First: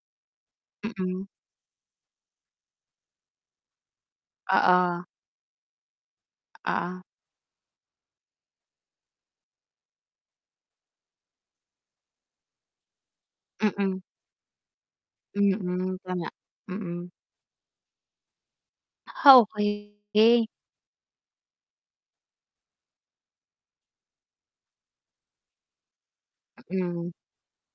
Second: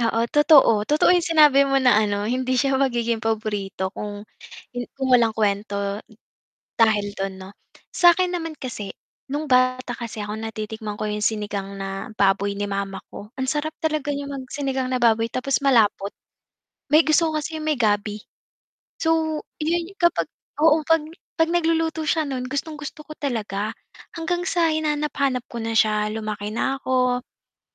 Oo, totoo. Totoo 'yung Mm. sinabi mo na ano hindi siya magiging paborito kung Oo. kung walang kuwento Oo. dahil do'n, 'no? Sa'kin naman kasi, no'ng bata kasi ako, natitikman ko 'yung sinigang na baboy ni mama ko. Ang sarap Mm. talaga niya mag sinigang na baboy tapos Mm, malapot. tama, May mm. gusto ko kasi 'yung may gabi. Ah, So, 'yu kapag, okey. oo, 'pag 'pag nagluluto siya no'n, gustong-gusto ko talaga, hanggang sa hinanap-hanap ko na siya, lumaki na Mm. ako,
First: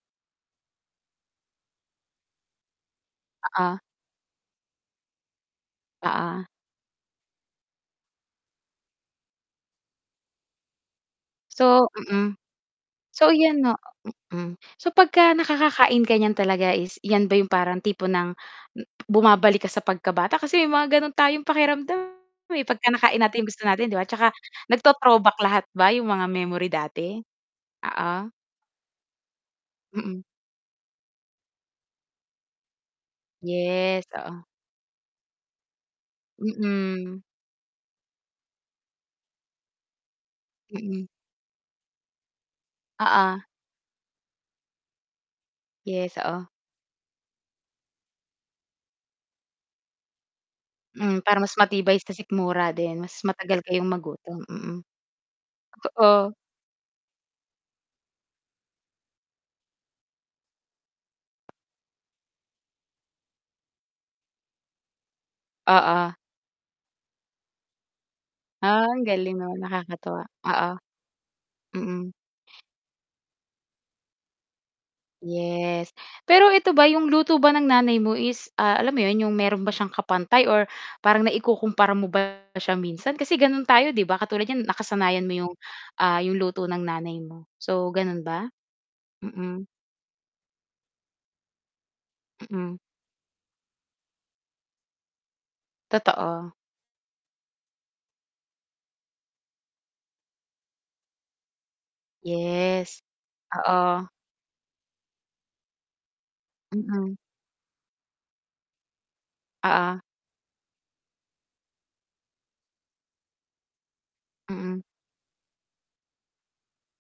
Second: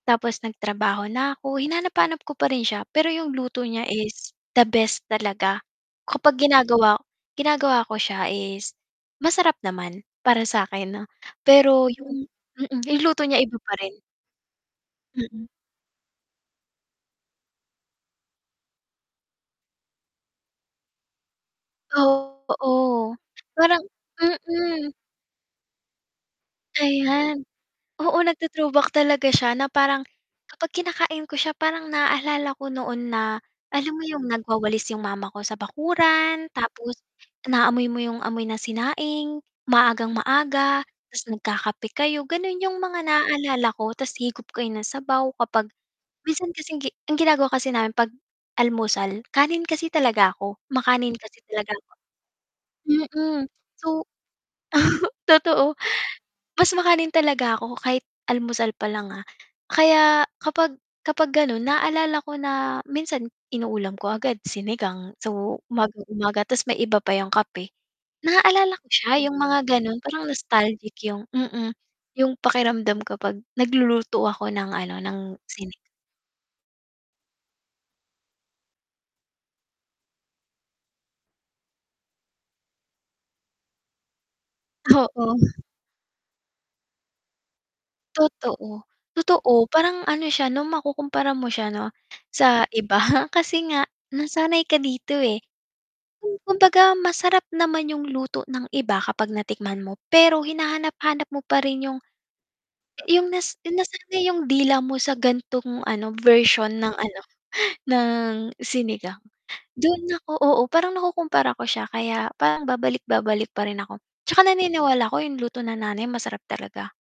tapos nagtrabaho na ako, hinanap-hanap ko pa rin siya. Pero 'yung luto Oo. niya is the best talaga kapag Oo. ginagawa ginagawa ko siya is masarap naman para sa'kin, 'no, pero So, 'yung mm. mm, 'yung luto So, niya iba iyan, 'no, pa rin. mm, so, 'pagka Mm. nakakakain ka niyan talaga is 'yan ba 'yung parang tipo ng m bumabalik ka sa pagkabata? Kasi may mga gano'n tayong pakiramdam, eh, 'pagka Oo, nakain natin 'yung gusto parang natin, 'di ba, 'tsaka mm. nagto throwback lahat ba 'yung mga memory dati? Ayan, oo Oo. nagto-throwback talaga siya na parang, Mhm. kapag kinakain ko siya, parang naalala ko noon na, alam mo Yes, 'yung oo. nagwawalis 'yung mama ko sa bakuran, tapos Mm. naamoy mo 'yung, amoy na sinaing, maagang-maaga, Mhm. 'tas nagkakape kayo. Gano'n 'yung mga Oo. naalala ko, 'tas higop kayo ng sabaw, kapag Yes, oo. minsan kasing gi ang ginagawa kasi namin, 'pag almusal, kanin kasi talaga ako, makanin Hmm, kasi para mas talaga ako. matibay sa sikmura din, mas Mm, matagal so, kayong magutom, mm. totoo, Totoo. mas makanin talaga ako, kahit almusal pa lang, ah, kaya kapag kapag gano'n naalala ko na minsan inuulam ko agad sinigang, so, Oo. umagang-umaga 'tas may iba pa 'yung kape. Naaalala ko Ah, ang siya 'yung galing, 'no, mga gano'n parang nakakatuwa, oo, nostalgic 'yung, mm, mm. 'yung pakiramdam kapag nagluluto ako ng ano ng sini Yes, pero eto ba 'yung luto ba ng nanay mo is, ah, alam mo 'yun, 'yung meron ba siyang kapantay or parang naikukumpara mo ba siya minsan kasi gano'n tayo, 'di ba, katulad niyan nakasanayan Oo. mo 'yung, ah, 'yung luto ng nanay mo. So, gano'n ba? Totoo, totoo Mm. parang ano siya, 'no, makukumpara mo siya, 'no, sa Mm. iba kasi nga nasanay ka dito, eh. Hmm, Totoo. kumbaga masarap naman 'yung luto ng iba kapag natikman mo, pero hinahanap-hanap mo pa rin 'yung Yes, 'yung, nas oo. nasanay 'yung dila mo sa gan'tong ano version ng Mm. ano ng sinigang. Oo. Do'n ako, oo, parang nakukumpara ko siya, kaya parang babalik-babalik pa rin ako, 'tsaka Mm. naniniwala ko 'yung luto ng nanay masarap talaga.